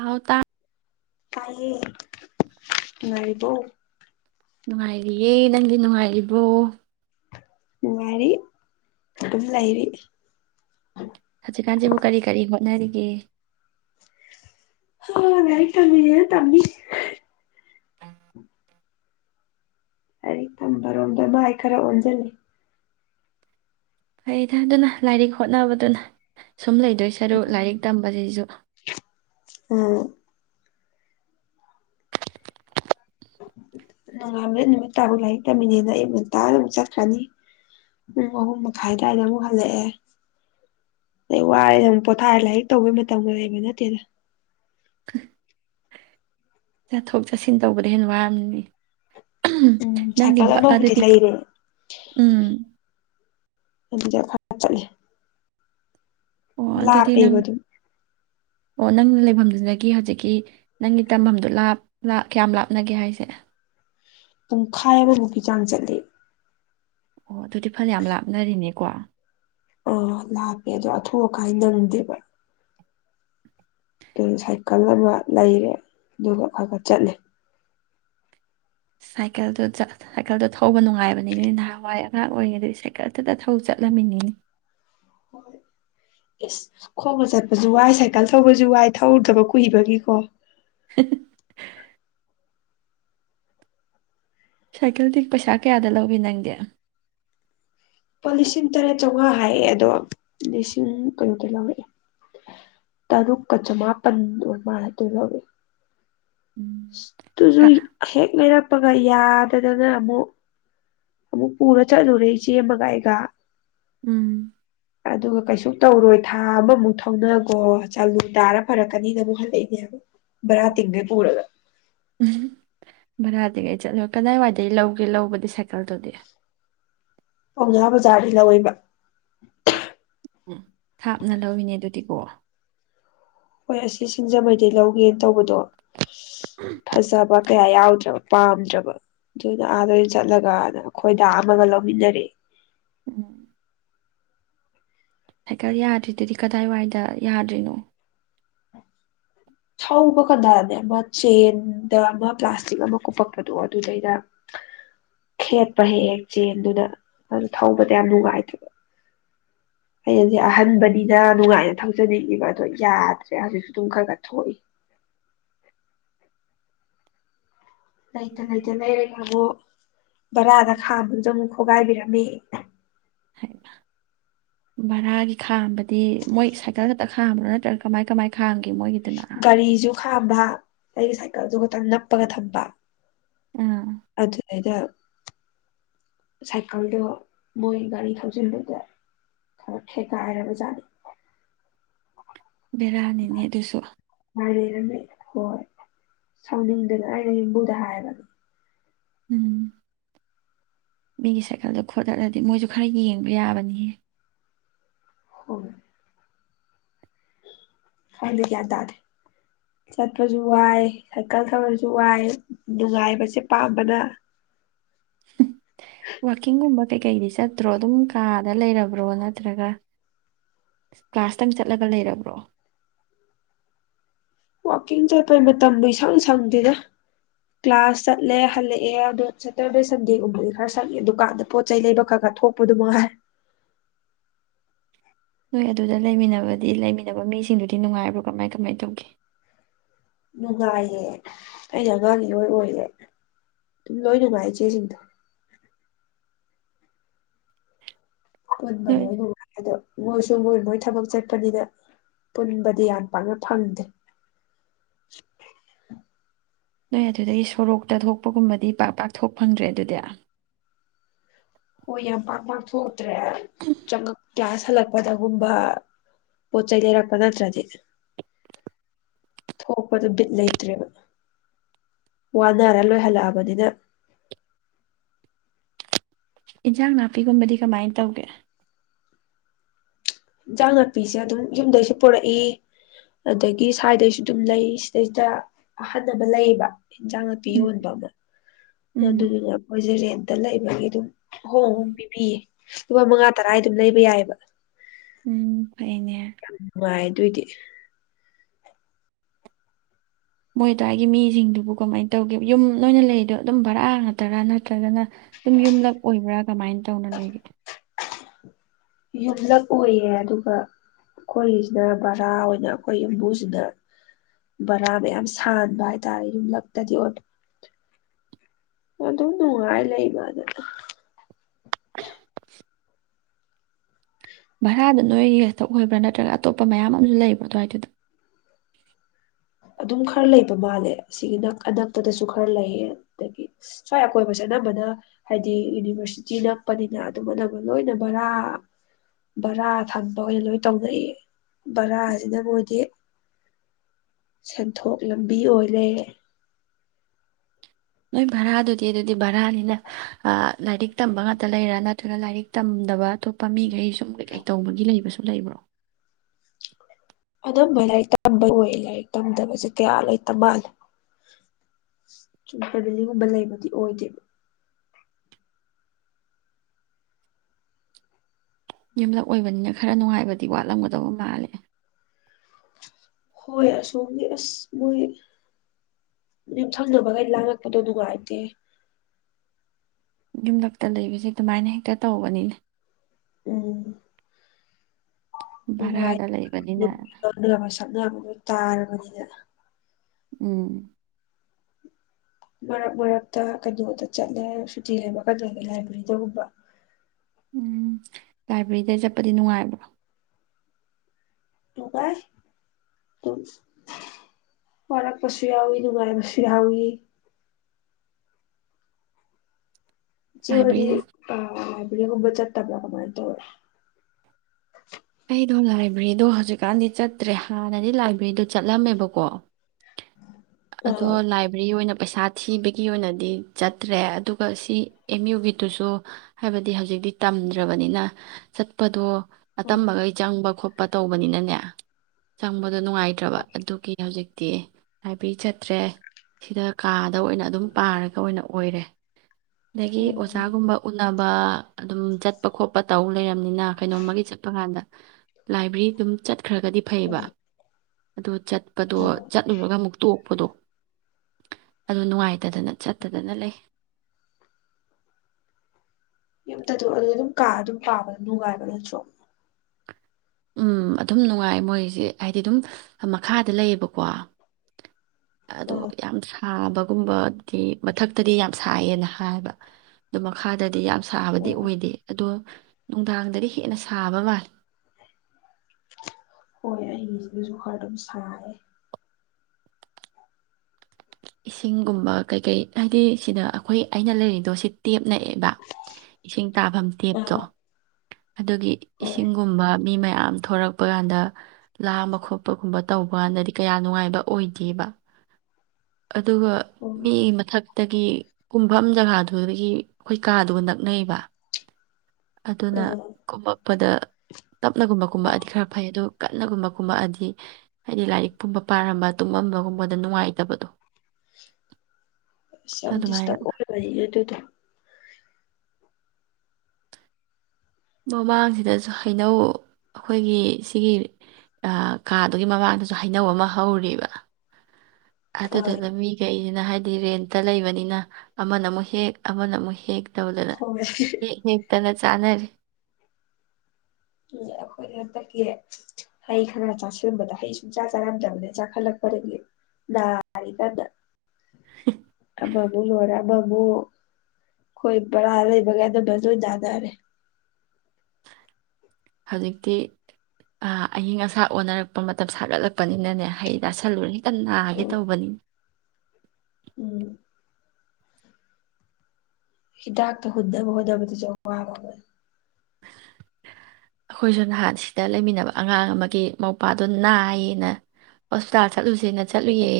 ꯍꯥꯎ ꯇ ꯇꯥꯏꯌꯦ ꯃꯔꯤꯕꯣ ꯅꯨꯡꯉꯥꯏꯔꯤꯌꯦ ꯅꯪꯗꯤ ꯅꯨꯡꯉꯥꯏꯔꯤꯕꯣ ꯅꯨꯡꯉꯥꯏꯔꯤ ꯑꯗꯨꯝ ꯂꯩꯔꯤ ꯍꯧꯖꯤꯛ ꯀꯥꯟꯁꯤꯕꯨ ꯀꯔꯤ ꯀꯔꯤ ꯍꯣꯠꯅꯔꯤ ꯒꯦ ꯍ ꯂꯥꯏꯔꯤꯛ ꯇꯝꯃꯤꯅꯦꯅ ꯇꯝꯃꯤ ꯂꯥꯏꯔꯤꯛ ꯇꯝꯕꯔꯣꯝꯗ ꯃꯥꯥꯏ ꯈꯔ ꯑꯣꯟꯁꯤꯜꯂꯤ ꯐꯩꯗ ꯑꯗꯨꯅ ꯂꯥꯏꯔꯤꯛ ꯍꯣꯠꯅꯕꯗꯨꯅ ꯁꯨꯝ ꯂꯩꯗꯣꯏ ꯁꯔꯨꯛ ꯂꯥꯏꯔꯤꯛ ꯇꯝꯕꯁꯤꯁꯨ ꯎꯝ ꯅꯣꯡꯉꯥꯟꯕꯗꯩ ꯅꯨꯃꯤꯠ ꯇꯥꯐꯥꯎ ꯂꯥꯏꯔꯤꯛ ꯇꯝꯃꯤꯅꯦꯅ ꯑꯌꯨ ꯉꯟꯇꯥ ꯑꯗꯨꯨꯛ ꯆꯠꯈ꯭ꯔꯅꯤ ꯄꯨꯡ ꯑꯍꯨꯝ ꯃꯈꯥꯏ ꯑꯗꯨꯋꯥꯏꯗ ꯑꯃꯨꯛ ꯍꯜꯂꯛꯑꯦ ꯑꯗꯩ ꯋꯥꯔꯦ ꯑꯃꯨꯛ ꯄꯣꯊꯥꯔꯦ ꯂꯥꯏꯔꯤꯛ ꯇꯧꯕꯩ ꯃꯇꯝꯒ ꯂꯩꯕ ꯅꯠꯇꯦꯗ ꯀ ꯆꯠꯊꯣꯛ ꯆꯠꯁꯤꯟ ꯇꯧꯕꯗ ꯍꯦꯟꯅ ꯋꯥꯔꯝꯅꯤ ꯎꯝ ꯅꯪꯗꯤ ꯁꯥꯏꯀꯜ ꯑꯃꯕꯨꯗꯤ ꯑꯗꯨꯗꯤ ꯂꯩꯔꯦ ꯎꯝ ꯑꯗꯨꯗ ꯈꯔ ꯆꯠꯂꯤ ꯑꯣ ꯑꯗꯨꯗꯤ ꯅꯪ ꯂꯥꯞꯄꯦꯕ ꯑꯗꯨꯨꯝ ꯑꯣ ꯅꯪꯅ ꯂꯩꯐꯝꯗꯨꯗꯒꯤ ꯍꯧꯖꯤꯛꯀꯤ ꯅꯪꯒꯤ ꯇꯝꯐꯝꯗꯨ ꯀꯌꯥꯝ ꯂꯥꯞꯅꯒꯦ ꯍꯥꯏꯁꯦ ꯄꯨꯡꯈꯥꯏ ꯑꯃꯃꯨꯛꯀꯤ ꯆꯥꯡ ꯆꯠꯂꯦ ꯑꯣ ꯑꯗꯨꯗꯤ ꯐꯅꯌꯥꯝ ꯂꯥꯞꯅꯔꯤꯅꯦꯀꯣ ꯑ ꯂꯥꯞꯄꯦ ꯑꯗꯣ ꯑꯊꯨ ꯑꯀꯥꯏ ꯅꯪꯗꯦꯕ ꯑꯗꯨ ꯁꯥꯏꯀꯜ ꯑꯃ ꯂꯩꯔꯦ ꯑꯗꯨꯒ ꯈꯔ ꯈ ꯆꯠꯂꯤ ꯁꯥꯏꯀꯜꯗꯨ ꯁꯥꯏꯀꯜꯗꯣ ꯊꯧꯕ ꯅꯨꯡꯉꯥꯏꯕꯅꯤꯅꯦ ꯅꯍꯥꯟꯋꯥꯏ ꯑꯉꯍꯥꯡ ꯑꯣꯏꯔꯤꯉꯩꯗꯗꯤ ꯁꯥꯏꯀꯜꯗꯨꯗ ꯊꯧ ꯆꯠꯂꯝꯃꯤꯅꯤꯅꯦ ꯍꯣꯏ ꯑꯦꯁ ꯈꯣꯕ ꯆꯠꯄꯁꯨ ꯋꯥꯏ ꯁꯥꯏꯀꯜ ꯊꯧꯕꯁꯨ ꯋꯥꯏ ꯊꯧꯗꯕ ꯀꯨꯏꯕꯒꯤꯀꯣ [inaudible] ꯁꯥꯏꯀꯜꯗꯤ ꯄꯩꯁꯥ ꯀꯌꯥꯗ ꯂꯧꯋꯤ ꯅꯪꯗꯤ ꯂꯄꯥ ꯂꯤꯁꯤꯡ ꯇꯔꯦꯠ ꯆꯧꯉꯥ ꯍꯥꯏꯌꯦ ꯑꯗꯣ ꯂꯤꯁꯤꯡ ꯀꯩꯅꯣꯗ ꯂꯧꯔꯛꯑꯦ ꯇꯔꯨꯛꯀ ꯆꯃꯥꯄꯜ ꯑꯗꯨꯃꯥꯏ ꯂꯧꯔꯛꯑꯦ ꯎꯝ ꯇꯨꯁꯨ ꯀ ꯍꯦꯛ ꯂꯩꯔꯛ ꯆꯠꯄꯒ ꯌꯥꯗꯗꯅ ꯑꯃꯨꯛ ꯑꯃꯨꯛ ꯄꯨꯔ ꯆꯠꯂꯨꯔꯦ ꯏꯆꯦ ꯑꯃꯒ ꯑꯩꯒ ꯎꯝ ꯑꯗꯨꯒ ꯀꯩꯁꯨ ꯇꯧꯔꯣꯏ ꯊꯥ ꯑꯃꯃꯨꯛ ꯊꯧꯅꯒꯣ ꯆꯥꯂꯨ ꯇꯥꯔ ꯐꯔꯛꯀꯅꯤꯅ ꯑꯃꯨꯛ ꯍꯜꯂꯛꯏꯅꯦꯕ ꯕꯔꯥ ꯇꯤꯡꯒꯩ ꯄꯨꯔꯒ ꯎꯝ ꯚꯔꯥ ꯇꯤꯡꯉꯩ ꯆꯠꯂ ꯀꯗꯥꯏꯋꯥꯏꯗ ꯂꯧꯒꯦ ꯂꯧꯕꯗꯤ ꯁꯥꯏꯀꯜꯗꯨꯗꯤ ꯄꯥꯎꯅꯥ ꯕꯖꯥꯔꯗꯩ ꯂꯧꯋꯦꯕ ꯎꯝ ꯊꯥꯞꯅ ꯂꯧꯋꯤꯅꯦ ꯑꯗꯨꯗꯤꯀꯣ ꯍꯣꯏ ꯑꯁꯤ ꯁꯤꯡꯖꯃꯩꯗꯩ ꯂꯧꯒꯦꯅ ꯇꯧꯕꯗꯣ ꯐꯖꯕ ꯀꯌꯥ ꯌꯥꯎꯗ꯭ꯔꯕ ꯄꯥꯝꯗ꯭ꯔꯕ ꯑꯗꯨꯅ ꯑꯥꯗ ꯑꯣꯏꯅ ꯆꯠꯂꯒꯅ ꯈꯣꯏꯗꯥ ꯑꯃꯒ ꯂꯧꯃꯤꯟꯅꯔꯦ ꯎꯝ ꯁꯥꯏꯀꯜ ꯌꯥꯗ꯭ꯔꯤꯗꯨꯗꯤ ꯀꯗꯥꯏꯋꯥꯏꯗ ꯌꯥꯗ꯭ꯔꯤꯅꯣ ꯊꯧꯕ ꯀꯟꯗꯗ ꯑꯃ ꯆꯦꯟꯗ ꯑꯃ ꯄ꯭ꯂꯥꯁꯇꯤꯛ ꯑꯃ ꯀꯨꯞꯄꯛꯄꯗꯣ ꯑꯗꯨꯗꯩꯗ ꯈꯦꯠꯄ ꯍꯦꯛ ꯍꯦꯛ ꯆꯦꯟꯗꯨꯗ ꯑꯗꯨ ꯊꯧꯕꯗ ꯌꯥꯝ ꯅꯨꯡꯉꯥꯏꯇꯕ ꯍꯌꯦꯡꯁꯦ ꯑꯍꯟꯕꯅꯤꯅ ꯅꯨꯡꯉꯥꯏꯅ ꯊꯧꯖꯅꯤꯡꯉꯤꯕ ꯑꯗꯣ ꯌꯥꯗ꯭ꯔꯦ ꯍꯧꯖꯤꯛꯁꯨ ꯑꯗꯨꯝ ꯈꯔ ꯈ ꯊꯣꯛꯏ ꯂꯩꯇ ꯂꯩꯇ ꯂꯩꯔꯒ꫰ꯑꯃꯨꯛ ꯕꯔꯥꯗ ꯈꯥꯕꯁꯨ ꯑꯃꯨꯛ ꯈꯣꯒꯥꯏꯕꯤꯔꯛ ꯃꯤ ꯍꯥꯏ ꯚꯔꯥꯒꯤ ꯈꯥꯝꯕꯗꯤ ꯃꯣꯏ ꯁꯥꯏꯀꯜ ꯈꯛꯇ ꯈꯥꯝꯕ꯭ꯔꯣ ꯅꯠꯇ꯭ꯔꯒ ꯀꯃꯥꯏ ꯀꯃꯥꯏ ꯈꯥꯝꯒꯦ ꯃꯣꯏꯒꯤ ꯒꯥꯔꯤꯁꯨ ꯈꯥꯝꯕ ꯑꯩꯒꯤ ꯁꯥꯏꯀꯜꯖꯨ ꯈꯛꯇꯪ ꯅꯞꯄꯒ ꯊꯝꯕ ꯑꯥ ꯑꯗꯨꯗꯩꯗ ꯁꯥꯏꯀꯜꯗꯣ ꯃꯣꯏ ꯒꯥꯔꯤ ꯊꯧꯖꯤꯟꯕꯗ ꯈꯔ ꯈꯦꯒꯥꯏꯔꯕꯖꯥꯠꯅꯤ ꯕꯦꯔꯥꯅꯤꯅꯦ ꯑꯗꯨꯁꯨ ꯂꯩꯝ ꯂꯩ ꯍꯣꯏ ꯁꯥꯎꯅꯤꯡꯗꯅ ꯑꯩꯅ ꯌꯨꯝꯕꯨꯗ ꯍꯥꯏꯕꯅꯤ ꯎꯝ ꯃꯤꯒꯤ ꯁꯥꯏꯀꯜꯗꯣ ꯈꯣꯠꯇꯠꯂꯗꯤ ꯃꯣꯏꯁꯨ ꯈꯔ ꯌꯦꯡꯕ ꯌꯥꯕꯅꯤꯍꯦ ꯍꯣꯏ ꯍꯥꯏꯗꯤ ꯒ꯭ꯌꯥꯟ ꯇꯥꯗꯦ ꯆꯠꯄꯁꯨ ꯋꯥꯏ ꯁꯥꯏꯀꯜ ꯊꯧꯔꯁꯨ ꯋꯥꯏ ꯅꯨꯡꯉꯥꯏꯕꯁꯦ ꯄꯥꯝꯕꯅ ꯎ [inaudible] ꯋꯥꯀꯤꯡꯒꯨꯝꯕ ꯀꯩꯀꯩꯗꯤ ꯆꯠꯇ꯭ꯔꯣ ꯑꯗꯨꯝ ꯀꯥꯗ ꯂꯩꯔꯕ꯭ꯔꯣ ꯅꯠꯇ꯭ꯔꯒ ꯀ꯭ꯂꯥꯁꯇꯪ ꯆꯠꯂꯒ ꯂꯩꯔꯕ꯭ꯔꯣ ꯋꯥꯛꯀꯤꯡ ꯆꯠꯄꯩ ꯃꯇꯝꯕꯨ ꯏꯁꯪ ꯁꯪꯗꯦꯗ ꯀ꯭ꯂꯥꯁ ꯆꯠꯂꯦ ꯍꯜꯂꯛꯑꯦ ꯑꯗꯣ ꯁꯦꯇꯔꯗꯦ ꯁꯟꯗꯦꯒꯨꯝꯕꯗꯤ ꯈꯔ ꯁꯪꯉꯦ ꯗꯨꯀꯥꯟꯗ ꯄꯣꯠ ꯆꯩꯩ ꯂꯩꯕ ꯈꯔ ꯈꯔ ꯊꯣꯛꯄꯗꯨ ꯃꯉꯥꯏ ꯅꯣꯏ ꯑꯗꯨꯗ ꯂꯩꯃꯤꯟꯅꯕꯗꯤ ꯂꯩꯃꯤꯟꯅꯕ ꯃꯤꯁꯤꯡꯗꯨꯗꯤ ꯅꯨꯡꯉꯥꯏꯕ꯭ꯔꯣ ꯀꯃꯥꯏ ꯀꯃꯥꯏꯅ ꯇꯧꯒꯦ ꯅꯨꯡꯉꯥꯏꯌꯦ ꯑꯩꯅ ꯑꯉꯥꯡ ꯏꯑꯣꯏ ꯑꯣꯏꯌꯦ ꯑꯗꯨꯝ ꯂꯣꯏ ꯅꯨꯡꯉꯥꯏ ꯏꯆꯦꯁꯤꯡꯗꯣ ꯍ ꯅꯣꯏ ꯃꯅꯤꯗꯣ [inaudible] ꯃꯣꯏꯁꯨ ꯃꯣꯏ ꯃꯣꯏ ꯊꯕꯛ ꯆꯠꯄꯅꯤꯗ ꯄꯨꯟꯕꯗꯤ ꯌꯥꯝ ꯄꯥꯛꯅ ꯐꯪꯗꯦ ꯅꯣꯏ ꯑꯗꯨꯗꯒꯤ ꯁꯣꯔꯣꯛꯇ ꯊꯣꯛꯄꯒꯨꯝꯕꯗꯤ ꯄꯥꯛ ꯄꯥꯛ ꯊꯣꯛ ꯐꯪꯗ꯭ꯔꯦ ꯑꯗꯨꯗꯤ ꯍꯣꯏ ꯌꯥꯝ ꯄꯥꯛ ꯄꯥꯛ ꯊꯣꯛ ꯇ꯭ꯔꯦ ꯆꯪꯉꯛ ꯀ꯭ꯂꯥꯁ ꯍꯜꯂꯛꯄꯗꯒꯨꯝꯕ ꯄꯣꯠ ꯆꯩꯩ ꯂꯩꯔꯛꯄ ꯅꯠꯇ꯭ꯔꯗꯤ ꯊꯣꯛꯄꯗꯣ ꯕꯤꯠ ꯂꯩꯇ꯭ꯔꯦꯕ ꯋꯥꯅꯔ ꯂꯣꯏ ꯍꯜꯂꯛꯑꯕꯅꯤꯅ ꯏꯟꯁꯥꯡ ꯅꯥꯄꯤꯒꯨꯝꯕꯗꯤ ꯀꯃꯥꯏꯅ ꯇꯧꯒꯦ ꯏꯟꯖꯥꯡ ꯅꯥꯄꯤꯁꯦ ꯑꯗꯨꯝ ꯌꯨꯝꯗꯩꯁꯨ ꯄꯨꯔꯛꯏ ꯑꯗꯒꯤ ꯁ꯭ꯥꯏꯗꯩꯁꯨ ꯑꯗꯨꯝ ꯂꯩ ꯁꯤꯗꯩꯁꯤꯗ ꯑꯍꯟ ꯑꯃ ꯂꯩꯌꯦꯕ ꯏꯟꯖꯥꯡ ꯅꯥꯄꯤ ꯎꯝ ꯌꯣꯟꯕ ꯑꯃ ꯎꯝ ꯑꯗꯨꯒꯤꯅꯦ ꯑꯣꯏꯣꯏꯖꯔꯦ [inaudible] ꯗ ꯂꯩꯕꯒꯤ ꯑꯗꯨꯝ ꯍꯣꯡ ꯍꯣꯡ ꯄꯤꯕꯤꯌꯦ ꯂꯨꯄꯥ ꯃꯉꯥ ꯇꯔꯥ ꯑꯗꯨꯝ ꯂꯩꯕ ꯌꯥꯏꯌꯦꯕ ꯎꯝ ꯐꯩꯅꯦ ꯑꯗꯨꯏꯗꯤ ꯃꯣꯏ ꯑꯗ꯭ꯋꯥꯏꯒꯤ ꯃꯤꯁꯤꯡꯗꯨꯕꯨ ꯀꯃꯥꯏꯅ ꯇꯧꯒꯦ ꯌꯨꯝ ꯅꯣꯏꯅ ꯂꯩꯔꯤꯗꯣ ꯑꯗꯨꯝ ꯕꯔꯥ ꯉꯥꯛꯇꯔꯥ ꯅꯠꯇ꯭ꯔꯒꯅ ꯑꯗꯨꯝ ꯌꯨꯝꯂꯛ ꯑꯣꯏꯕ꯭ꯔꯥ ꯀꯃꯥꯏꯅ ꯇꯧꯅ ꯂꯩꯒꯦ ꯌꯨꯝꯂꯛ ꯑꯣꯏꯌꯦ ꯑꯗꯨꯒ ꯑꯩꯈꯣꯏꯁꯤꯅ ꯕꯔꯥ ꯑꯣꯏꯅ ꯑꯩꯈꯣꯏ ꯌꯨꯝꯕꯨꯁꯤꯅ ꯕꯔꯥ ꯃꯌꯥꯝ ꯁꯥꯟꯕ ꯍꯥꯏꯇꯥꯔꯦ ꯌꯨꯝꯂꯛꯇꯗꯤ ꯑꯣꯏꯕ ꯑꯣ ꯑꯗꯨꯝ ꯅꯨꯡꯉꯥꯏ ꯂꯩꯕ ꯑꯗꯨ ꯚꯔꯥꯗꯣ ꯅꯣꯏꯒꯤ ꯈꯇꯪ ꯑꯣꯏꯕ꯭ꯔꯥ ꯅꯠꯇ꯭ꯔꯒ ꯑꯇꯣꯞꯄ ꯃꯌꯥꯝ ꯑꯃꯁꯨ ꯂꯩꯕ꯭ꯔꯥ ꯑꯗꯨꯋꯥꯏꯗꯨꯗ ꯑꯗꯨꯝ ꯈꯔ ꯂꯩꯕ ꯃꯥꯜꯂꯦ ꯁꯤꯒꯤ ꯑꯅꯛꯄꯗꯁꯨ ꯈꯔ ꯂꯩꯌꯦ ꯑꯗꯒꯤ ꯁ꯭ꯋꯥꯏ ꯑꯀꯣꯏꯕꯁꯦ ꯑꯅꯝꯕꯅ ꯍꯥꯏꯕꯗꯤ ꯌꯨꯅꯤꯚꯔꯁꯤꯇꯤ ꯅꯛꯄꯅꯤꯅ ꯑꯗꯨꯝꯕ ꯑꯅꯝꯕ ꯂꯣꯏꯅ ꯕꯔꯥ ꯕꯔꯥ ꯊꯝꯕ ꯑꯣꯏꯅ ꯂꯣꯏ ꯇꯧꯅꯩꯌꯦ ꯕꯔꯥꯁꯤꯅ ꯃꯣꯏꯗꯤ ꯁꯦꯟꯊꯣꯛ ꯂꯝꯕꯤ ꯑꯣꯏ ꯂꯩꯔꯦ ꯅꯣꯏ ꯚꯔꯥꯗꯨꯗꯤ ꯑꯗꯨꯗꯤ ꯚꯔꯥꯅꯤꯅ ꯂꯥꯏꯔꯤꯛ ꯇꯝꯕ ꯉꯥꯛꯇ ꯂꯩꯔꯥ ꯅꯠꯇ꯭ꯔꯒ ꯂꯥꯏꯔꯤꯛ ꯇꯝꯗꯕ ꯑꯇꯣꯞꯄ ꯃꯤꯈꯩ ꯁꯨꯝ ꯀꯩꯀꯩ ꯇꯧꯕꯒꯤ ꯂꯩꯕꯁꯨ ꯂꯩꯕ꯭ꯔꯣ ꯑꯗꯨꯝꯕ ꯂꯥꯏꯔꯤꯛ ꯇꯝꯕ ꯑꯣꯏ ꯂꯥꯏꯔꯤꯛ ꯇꯝꯗꯕꯁꯦ ꯀꯌꯥ ꯂꯣꯏꯇ ꯃꯥꯥꯜꯂꯦ ꯁꯨꯝ ꯐꯦꯃꯤꯂꯤꯒꯨꯝꯕ ꯂꯩꯕꯗꯤ ꯑꯣꯏꯗꯦꯕ ꯌꯨꯝꯂꯛ ꯑꯣꯏꯕꯅꯤꯅ ꯈꯔ ꯅꯨꯡꯉꯥꯏꯕꯗꯤ ꯋꯥꯠꯂꯝꯒꯗꯕ ꯃꯥꯜꯂꯦ ꯍꯣꯏ ꯑꯁꯣꯝꯒꯤ ꯑꯁ ꯃꯣꯏ ꯌꯨꯝꯊꯪꯅꯕꯈꯩ ꯂꯥꯡꯉꯛꯄꯗꯣ ꯅꯨꯡꯉꯥꯏꯇꯦ ꯌꯨꯝꯂꯛꯇ ꯂꯩꯕꯁꯦ ꯑꯗꯨꯃꯥꯏꯅ ꯍꯦꯛꯇ ꯇꯧꯕꯅꯤꯅꯦ ꯎꯝ ꯚꯔꯥꯗ ꯂꯩꯕꯅꯤꯅ꯫ [unintelligible] ꯈꯠꯅꯕꯗꯨ ꯇꯥꯔꯕꯅꯤꯅ ꯎꯝ ꯃꯔꯛ ꯃꯔꯛꯇ ꯀꯩꯅꯣꯗ ꯆꯠꯂꯦ ꯁꯨꯇꯤ ꯂꯩꯕ ꯀꯗꯒꯦ ꯂꯥꯏꯕ꯭ꯔꯦꯔꯤꯗꯒꯨꯝꯕ ꯎꯝ ꯂꯥꯏꯕ꯭ꯔꯦꯔꯤꯗ ꯆꯠꯄꯗꯤ ꯅꯨꯡꯉꯥꯏꯕꯣ ꯅꯨꯡꯉꯥꯏ ꯑꯗꯨꯝ ꯋꯥꯔꯛꯄꯁꯨ ꯌꯥꯎꯋꯤ ꯅꯨꯡꯉꯥꯏꯕꯁꯨ ꯌꯥꯎꯋꯤ ꯗꯤ ꯂꯥꯏꯕ꯭ꯔꯦꯔꯤꯗ ꯑ ꯏꯒꯨꯝꯕ ꯆꯠꯇꯕ꯭ꯔꯥ ꯀꯃꯥꯏꯅ ꯇꯧꯋꯔꯦ ꯑꯩꯗꯣ ꯂꯥꯏꯕ꯭ꯔꯦꯔꯤꯗꯣ ꯍꯧꯖꯤꯛꯀꯥꯟꯗꯤ ꯆꯠꯇ꯭ꯔꯦ ꯍꯥꯟꯅꯗꯤ ꯂꯥꯏꯕ꯭ꯔꯦꯔꯤꯗꯣ ꯆꯠꯂꯝꯃꯦꯕꯀꯣ ꯑꯗꯣ ꯎꯝ ꯂꯥꯏꯕ꯭ꯔꯦꯔꯤ ꯑꯣꯏꯅ ꯄꯩꯁꯥ ꯊꯤꯕꯒꯤ ꯑꯣꯏꯅꯗꯤ ꯆꯠꯇ꯭ꯔꯦ ꯑꯗꯨꯒ ꯁꯤ ꯑꯦꯝ ꯌꯨꯒꯤꯗꯨꯁꯨ ꯍꯥꯏꯕꯗꯤ ꯍꯧꯖꯤꯛꯇꯤ ꯇꯝꯗ꯭ꯔꯕꯅꯤꯅ ꯆꯠꯄꯗꯣ ꯎꯝ ꯑꯇꯝꯕꯒꯩ ꯆꯪꯕ ꯈꯣꯠꯄ ꯇꯧꯕꯅꯤꯅꯅꯦ ꯆꯪꯕ ꯑꯗꯨ ꯅꯨꯡꯉꯥꯏꯇ꯭ꯔꯕ ꯑꯗꯨꯒꯤ ꯍꯧꯖꯤꯛ [unintelligible] ꯄꯤ ꯆꯠꯇ꯭ꯔꯦ ꯁꯤꯗ ꯀꯥꯗ ꯑꯣꯏꯅ ꯑꯗꯨꯝ ꯄꯥꯔꯒ ꯑꯣꯏꯅ ꯑꯣꯏꯔꯦ ꯑꯗꯒꯤ ꯍꯣꯏ ꯑꯣꯖꯥꯒꯨꯝꯕ ꯎ ꯆꯠꯅꯕ ꯑꯗꯨꯝ ꯆꯠꯄ ꯈꯣꯠꯄ ꯇꯧ ꯂꯩꯔꯕꯝꯅꯤꯅ ꯀꯩꯅꯣꯝꯃ ꯆꯠꯄ ꯀꯥꯟꯗ ꯂꯥꯏꯕ꯭ꯔꯦꯔꯤ ꯑꯗꯨꯝ ꯆꯠ ꯈ꯭ꯔꯒꯗꯤ ꯐꯩꯌꯦꯕ ꯍꯣꯏ ꯑꯗ ꯍ ꯆꯠꯄꯗꯣ ꯆꯠꯂꯨꯔꯒ ꯑꯃꯨꯛꯇ ꯄꯣꯛꯄꯗꯣ ꯑꯗꯨ ꯅꯨꯡꯉꯥꯏꯇꯗꯅ ꯆꯠꯇꯗꯅ ꯂꯩ ꯌꯝꯇꯗ ꯑꯗꯨꯝ ꯀ ꯑꯗꯨꯝ ꯄꯥꯕꯗꯣ ꯅꯨꯡꯉꯥꯏꯕꯗꯣ ꯆ ꯎꯝ ꯑꯗꯨꯝ ꯅꯨꯡꯉꯥꯏ ꯃꯣꯏꯁꯦ ꯍꯥꯏꯗꯤ ꯑꯗꯨꯝ ꯃꯈꯥꯗ ꯂꯩꯌꯦꯕꯀꯣ ꯑꯗꯨꯣ ꯑꯥ ꯌꯥꯝꯗ꯭ꯔꯥ ꯊꯥꯕꯒꯨꯝꯕꯗꯤ ꯃꯊꯛꯇꯗꯤ ꯌꯥꯝ ꯁꯥꯏꯌꯦꯅ ꯍꯥꯏꯕ ꯑꯗꯨ ꯃꯈꯥꯗꯗꯤ ꯌꯥꯝ ꯁꯥꯕꯗꯤ ꯑꯣ ꯑꯣꯏꯗꯦ ꯑꯗꯣ ꯅꯨꯡꯗꯥꯡꯗꯗꯤ ꯍꯦꯟꯅ ꯁꯥꯕ ꯃꯥꯜꯂꯤ ꯍꯣꯏ ꯑꯩꯁꯤꯗꯁꯨ ꯈꯔ ꯑꯗꯨꯝ ꯁꯥꯏ ꯏꯁꯤꯡꯒꯨꯝꯕ ꯀꯩꯀꯩ ꯍꯥꯏꯗꯤ ꯁꯤꯗ ꯑꯩꯈꯣꯏ ꯑꯩꯅ ꯂꯩꯔꯤꯗꯣ ꯁꯤ ꯇꯦꯞ ꯅꯛꯑꯦꯕ ꯏꯁꯤꯡ ꯇꯥꯐꯝ ꯇꯦꯞꯇꯣ ꯑꯥ ꯑꯗꯨꯒꯤ ꯍꯣꯏ ꯏꯁꯤꯡꯒꯨꯝꯕ ꯃꯤ ꯃꯌꯥꯝ ꯊꯣꯔꯛꯄ ꯀꯥꯟꯗ ꯂꯥꯝꯕ ꯈꯣꯠꯄꯒꯨꯝꯕ ꯇꯧꯕ ꯀꯥꯟꯗꯗꯤ ꯀꯌꯥ ꯅꯨꯡꯉꯥꯏꯕ ꯑꯣꯏꯗꯦꯕ ꯑꯗꯨꯒ ꯍꯣꯏ ꯃꯤ ꯃꯊꯛꯇ ꯒꯤ ꯀꯨꯝꯐꯝ ꯖꯒꯥꯗꯨꯗꯒꯤ ꯑꯩꯈꯣꯏ ꯀꯥꯗꯨꯒ ꯅꯛꯅꯩꯕ꯫ ꯑꯗꯨꯅ ꯑꯥ ꯀꯨꯝꯕ ꯄꯗ ꯇꯞꯅꯒꯨꯝꯕ ꯀꯨꯝꯕꯑꯗꯤ ꯈꯔ ꯐꯩ ꯑꯗꯨ ꯀꯟꯅꯒꯨꯝꯕ ꯀꯨꯝꯃꯛꯑꯗꯤ ꯍꯥꯏꯗꯤ ꯂꯥꯏꯔꯤꯛ ꯄꯨꯝꯕ ꯄꯥꯔꯝꯕ ꯇꯨꯝꯃꯝꯕꯒꯨꯝꯕꯗ ꯅꯨꯡꯉꯥꯏꯇꯕꯗꯣ꯫ ꯑꯁ ꯌꯥꯝ ꯑꯗꯨꯃꯥꯏꯅ ꯗꯤꯁꯇꯕ ꯑꯣꯏꯕꯅꯤꯅꯦ ꯑꯗꯨꯗꯣ ꯫ ꯃꯃꯥꯡꯁꯤꯗꯁꯨ ꯍꯩꯅꯧ ꯑꯩꯈꯣꯏꯒꯤ ꯁꯤꯒꯤ ꯀꯥꯗꯨꯒꯤ ꯃꯃꯥꯡꯗꯁꯨ ꯍꯩꯅꯧ ꯑꯃ ꯍꯧꯔꯤꯕ꯫ ꯑꯥ ꯑꯗꯨꯗꯨꯅꯥ ꯃꯤꯒꯦ ꯑꯗꯨꯅ ꯍꯥꯏꯗꯤ ꯔꯦꯟꯇ ꯂꯩꯕꯅꯤꯅ ꯑꯃꯅ ꯑꯃꯨꯛ ꯍꯦꯛ ꯑꯃꯅ ꯑꯃꯨꯛ ꯍꯦꯛ ꯇꯧꯗꯅ ꯍꯣꯏ [unintelligible] ꯆꯥꯅꯔꯤ꯫ ꯑꯩꯈꯣꯏ ꯍꯟꯗꯛꯀꯤ ꯍꯩ ꯈꯔ ꯆꯥꯁꯤꯟꯕꯗ ꯍꯩ ꯁꯨꯡꯆꯥ ꯆꯥꯔꯝꯗꯕꯅꯦ ꯆꯥꯈꯠꯂꯛꯄꯗꯒꯤ ꯅꯥꯔꯤꯀꯥꯟꯅ꯫ [unintelligible] [unintelligible] ꯑꯩꯈꯣꯏ ꯕꯔꯥ ꯂꯩꯕꯒ ꯑꯗꯨꯝꯕ ꯂꯣꯏ ꯅꯥ꯫ ꯍꯧꯖꯤꯛꯇꯤ ꯑꯏꯤꯡ ꯑꯁꯥ ꯑꯣꯟꯅꯔꯛꯄ ꯃꯇꯝ ꯁꯥꯒꯠꯂꯛꯄꯅꯤꯅꯅꯦ ꯍꯩ ꯇꯥꯁꯜꯂꯨꯔꯅꯤ ꯀꯟꯅ ꯅꯥꯒꯦ ꯍꯣꯏ ꯇꯧꯕꯅꯤ꯫ ꯎꯝ ꯍꯤꯗꯥꯛꯇ ꯍꯨꯟꯅꯕ ꯍꯣꯠꯅꯕꯗꯖꯨ ꯑꯋꯥꯕꯥ ꯑꯃꯅꯤ꯫ ꯑꯩꯈꯣꯏꯁꯨ ꯅꯍꯥꯟ ꯁꯤꯗ ꯂꯩꯃꯤꯟꯅꯕ ꯑꯉꯥꯡ ꯑꯃꯒꯤ ꯃꯧꯄꯥꯗꯣ ꯅꯥꯏꯌꯦꯅ ꯍꯣꯁꯄꯤꯇꯥꯜ ꯆꯠꯂꯨꯁꯦꯅ ꯆꯠꯂꯨꯌꯦ꯫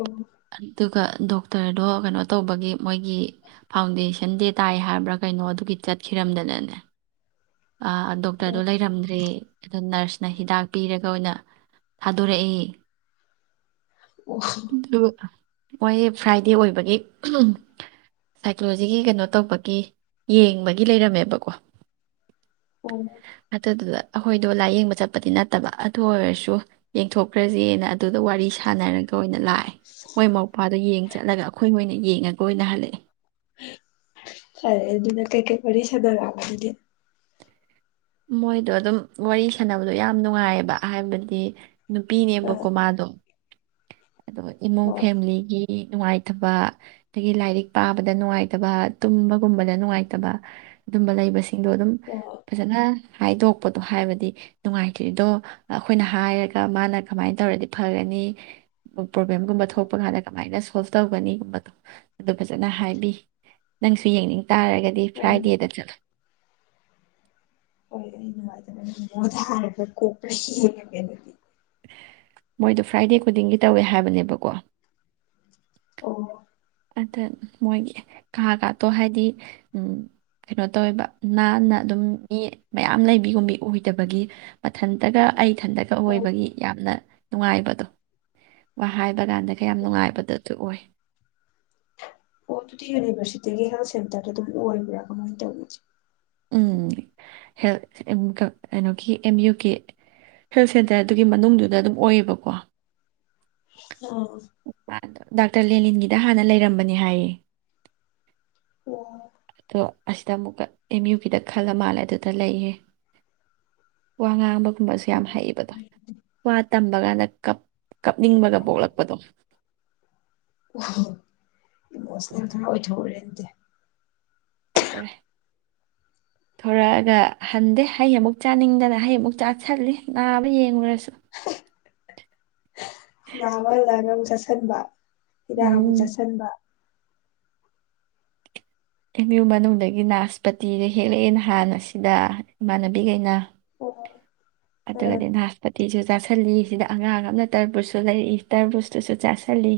ꯎꯝ ꯑꯗꯨꯒ ꯗꯣꯛꯇꯔꯗꯣ ꯀꯩꯅꯣ ꯇꯧꯕꯒꯤ ꯃꯣꯏꯒꯤ ꯐꯥꯎꯟꯗꯦꯁꯟ ꯗꯦ ꯇꯥꯏ ꯍꯥꯏꯕ꯭ꯔꯥ ꯀꯩꯅꯣ ꯑꯗꯨꯒꯤ ꯆꯠꯈꯤꯔꯝꯗꯅꯅꯦ ꯗꯣꯛꯇꯔꯗꯣ ꯎꯝ ꯂꯩꯔꯝꯗ꯭ꯔꯦ ꯑꯗꯣ ꯅꯔꯁ ꯅ ꯍꯤꯗꯥꯛ ꯄꯤꯔꯒ ꯑꯣꯏꯅ ꯊꯥꯗꯣꯔꯛꯏ꯫ ꯑꯣ ꯑꯗꯨ ꯃꯣꯏ ꯐ꯭ꯔꯥꯏꯗꯦ ꯑꯣꯏꯕꯒꯤ ꯁꯥꯏꯀꯣꯂꯣꯖꯤꯒꯤ ꯀꯩꯅꯣ ꯇꯧꯕꯒꯤ ꯌꯦꯡꯕꯒꯤ ꯂꯩꯔꯝꯃꯦꯕꯀꯣ ꯑꯣ꯫ ꯑꯗꯨꯗꯨꯗ ꯑꯩꯈꯣꯏꯗꯣ ꯂꯥꯏꯌꯦꯡꯕ ꯆꯠꯄꯗꯤ ꯅꯠꯇꯕ ꯑꯗꯨ ꯑꯣꯏꯔꯁꯨ ꯌꯦꯡꯊꯣꯛꯈ꯭ꯔꯁꯦꯅ ꯑꯗꯨꯗ ꯋꯥꯔꯤ ꯁꯥꯟꯅꯔꯒ ꯑꯣꯏꯅ ꯂꯥꯛꯑꯦ꯫ꯃꯣꯏ ꯃꯧꯄꯥꯗꯣ ꯌꯦꯡ ꯆꯠꯂꯒ ꯑꯩꯈꯣꯏ ꯃꯣꯏ ꯑꯣꯏꯅ ꯌꯦꯡꯉꯒ ꯑꯣꯏꯅ ꯍꯜꯂꯛꯑꯦ꯫ ꯐꯔꯦ ꯑꯗꯨꯅ ꯀꯩꯀꯩ ꯋꯥꯔꯤ ꯁꯥꯗꯔꯛꯑꯕ ꯑꯗꯨꯗꯤ? ꯃꯣꯏꯗꯣ ꯑꯗꯨꯝ ꯋꯥꯔꯤ ꯁꯅꯕꯗꯣ ꯌꯥꯝ ꯅꯨꯡꯉꯥꯏꯌꯦꯕ ꯍꯥꯏꯕꯗꯤ ꯑꯥ ꯅꯨꯄꯤꯅꯦꯕꯀꯣ ꯃꯥꯗꯣ ꯑꯗꯣ ꯏꯃꯨꯡ ꯍꯣꯏ ꯐꯦꯃꯤꯂꯤꯒꯤ ꯅꯨꯡꯉꯥꯏꯇꯕ, ꯑꯗꯒꯤ ꯂꯥꯏꯔꯤꯛ ꯄꯥꯕꯗ ꯅꯨꯡꯉꯥꯏꯇꯕ, ꯇꯨꯝꯕꯒꯨꯝꯕꯗ ꯅꯨꯡꯉꯥꯏꯇꯕ ꯑꯗꯨꯝꯕ ꯂꯩꯕꯁꯤꯡꯗꯣ ꯑꯗꯨꯝ ꯑꯣ ꯐꯖꯅ ꯍꯥꯏꯗꯣꯛꯄꯗꯣ ꯍꯥꯏꯕꯗꯤ ꯅꯨꯡꯉꯥꯏꯇ꯭ꯔꯤꯗꯣ ꯑꯩꯈꯣꯏꯅ ꯍꯥꯏꯔꯒ ꯃꯥꯅ ꯀꯃꯥꯏꯅ ꯇꯧꯔꯗꯤ ꯐꯒꯅꯤ ꯄ꯭ꯔꯣꯕ꯭ꯂꯦꯝꯒꯨꯝꯕ ꯊꯣꯛꯄ ꯀꯥꯟꯗ ꯀꯃꯥꯏꯅ ꯁꯣꯜꯕ ꯇꯧꯒꯅꯤꯒꯨꯝꯕꯗꯣ ꯑꯗꯨ ꯐꯖꯅ ꯍꯥꯏꯕꯤ ꯅꯪꯁꯨ ꯌꯦꯡꯅꯤꯡ ꯇꯥꯔꯒꯗꯤ ꯗꯤ ꯑꯣ ꯐ꯭ꯔꯥꯏꯗꯤꯦꯗ ꯆꯂꯣ꯫ ꯍꯣꯏ ꯑꯩꯅ ꯅꯨꯉꯥꯏꯇꯥꯕꯥ [unintelligible] ꯃꯣꯏꯗꯣ ꯐ꯭ꯔꯥꯏꯗꯦ ꯈꯨꯗꯤꯡꯒꯤ ꯇꯧꯋꯦ ꯍꯥꯏꯕꯅꯦꯕꯀꯣ꯫ ꯑꯣ꯫ ꯑꯗ ꯃꯣꯏꯒꯤ ꯀꯥꯒꯥꯇꯣ ꯍꯥꯏꯗꯤ ꯀꯩꯅꯣ ꯇꯧꯋꯦꯕ ꯅꯥꯟꯅ ꯑꯗꯨꯝ ꯃꯤ ꯃꯌꯥꯝ ꯂꯩꯕꯤꯒꯨꯝꯕꯤ ꯑꯣꯏꯗꯕꯒꯤ ꯃꯊꯟꯇꯒ ꯑꯩ ꯏꯊꯟꯇꯒ ꯑꯣ ꯑꯣꯏꯕꯒꯤ ꯌꯥꯝꯅ ꯅꯨꯡꯉꯥꯏꯕꯗꯣ ꯋꯥ ꯍꯥꯏꯕ ꯀꯥꯟꯗꯒ ꯌꯥꯝ ꯅꯨꯡꯉꯥꯏꯕꯗ ꯑꯗꯨ ꯑꯣꯏ꯫ ꯑꯣ ꯑꯗꯨꯗꯤ ꯌꯨꯅꯤꯚꯔꯁꯤꯇꯤꯒꯤ ꯍꯦꯜꯊ ꯁꯦꯟꯇꯔ ꯇ ꯑꯗꯨꯝ ꯑꯣꯏꯕ꯭ꯔꯥ ꯀꯃꯥꯏꯅ ꯇꯧꯢ? [inaudible] ꯎꯝ ꯍꯦꯜ ꯀꯩꯅꯣꯒꯤ ꯑꯦꯝ ꯌꯨ ꯒꯤ ꯍꯦꯜꯠ ꯁꯦꯟꯇꯔꯗꯨꯒꯤ ꯃꯅꯨꯡꯗꯨꯗ ꯑꯗꯨꯝ ꯑꯣꯏꯌꯦꯕꯀꯣ꯫ ꯑꯣ꯫ ꯃꯥꯗꯣ ꯗꯥꯛꯇꯔ ꯂꯦꯂꯤꯟꯒꯤꯗ ꯍꯥꯟꯅ ꯂꯩꯔꯝꯕꯅꯦ ꯍꯥꯏꯌꯦ꯫ ꯑꯣ ꯑꯗꯣ ꯑꯁꯤꯗ ꯑꯃꯨꯛꯀ ꯑꯦꯝ ꯌꯨ ꯕꯤꯗ ꯈꯜꯂ ꯃꯥꯜꯂꯦ ꯑꯗꯨꯗ ꯂꯩꯌꯦꯦ ꯋꯥ ꯉꯥꯡꯕ ꯀꯨꯝꯕꯁ ꯌꯥꯝ ꯍꯩꯌꯦꯕꯗꯣ ꯇꯝꯕ ꯀꯥꯟꯗ ꯀꯞ ꯀꯞꯅꯤꯡꯕꯒ ꯄꯣꯛꯂꯛꯄꯗꯣ ꯃꯁ ꯈꯔ ꯑꯣꯏ ꯊꯧꯕꯔꯗ ꯊꯑꯦ ꯊꯣꯔꯛꯑꯒ ꯍꯟꯗꯦ ꯍꯩ ꯑꯃꯨꯛ ꯆꯥꯅꯤꯡꯗꯅ ꯍꯩ ꯑꯃꯨꯛ ꯆꯥꯛꯁꯤꯜꯂꯤ ꯅꯥꯕ ꯌꯦꯡꯉꯨꯔꯁꯨ ꯕꯜ ꯂꯒꯝ ꯆꯁꯕ ꯍꯤꯗꯥꯛ ꯑꯃꯨꯛ ꯎꯝ ꯆꯥꯁꯤꯟꯕ ꯑ ꯌꯌꯨꯡ ꯃꯅꯨꯡꯗꯒꯤ ꯅꯥꯁꯄꯇꯤꯗ ꯍꯦꯛꯂꯛꯑꯦ ꯅꯍꯥꯟ ꯑꯁꯤꯗ ꯏꯃꯥꯟꯅꯕꯤꯈꯩꯅ ꯑꯣ ꯑꯠꯇ ꯀꯗꯤ ꯍꯖ ꯄꯇꯁꯨ ꯆꯥꯥꯁꯜꯂꯤ ꯁꯤꯗ ꯑꯉꯥꯡ ꯑꯃꯅ ꯇꯔꯕꯨꯖꯁꯨ ꯂꯩꯔꯛꯏ ꯇꯔꯕꯨꯖꯇꯨꯁꯨ ꯆꯥꯥꯁꯜꯂꯤ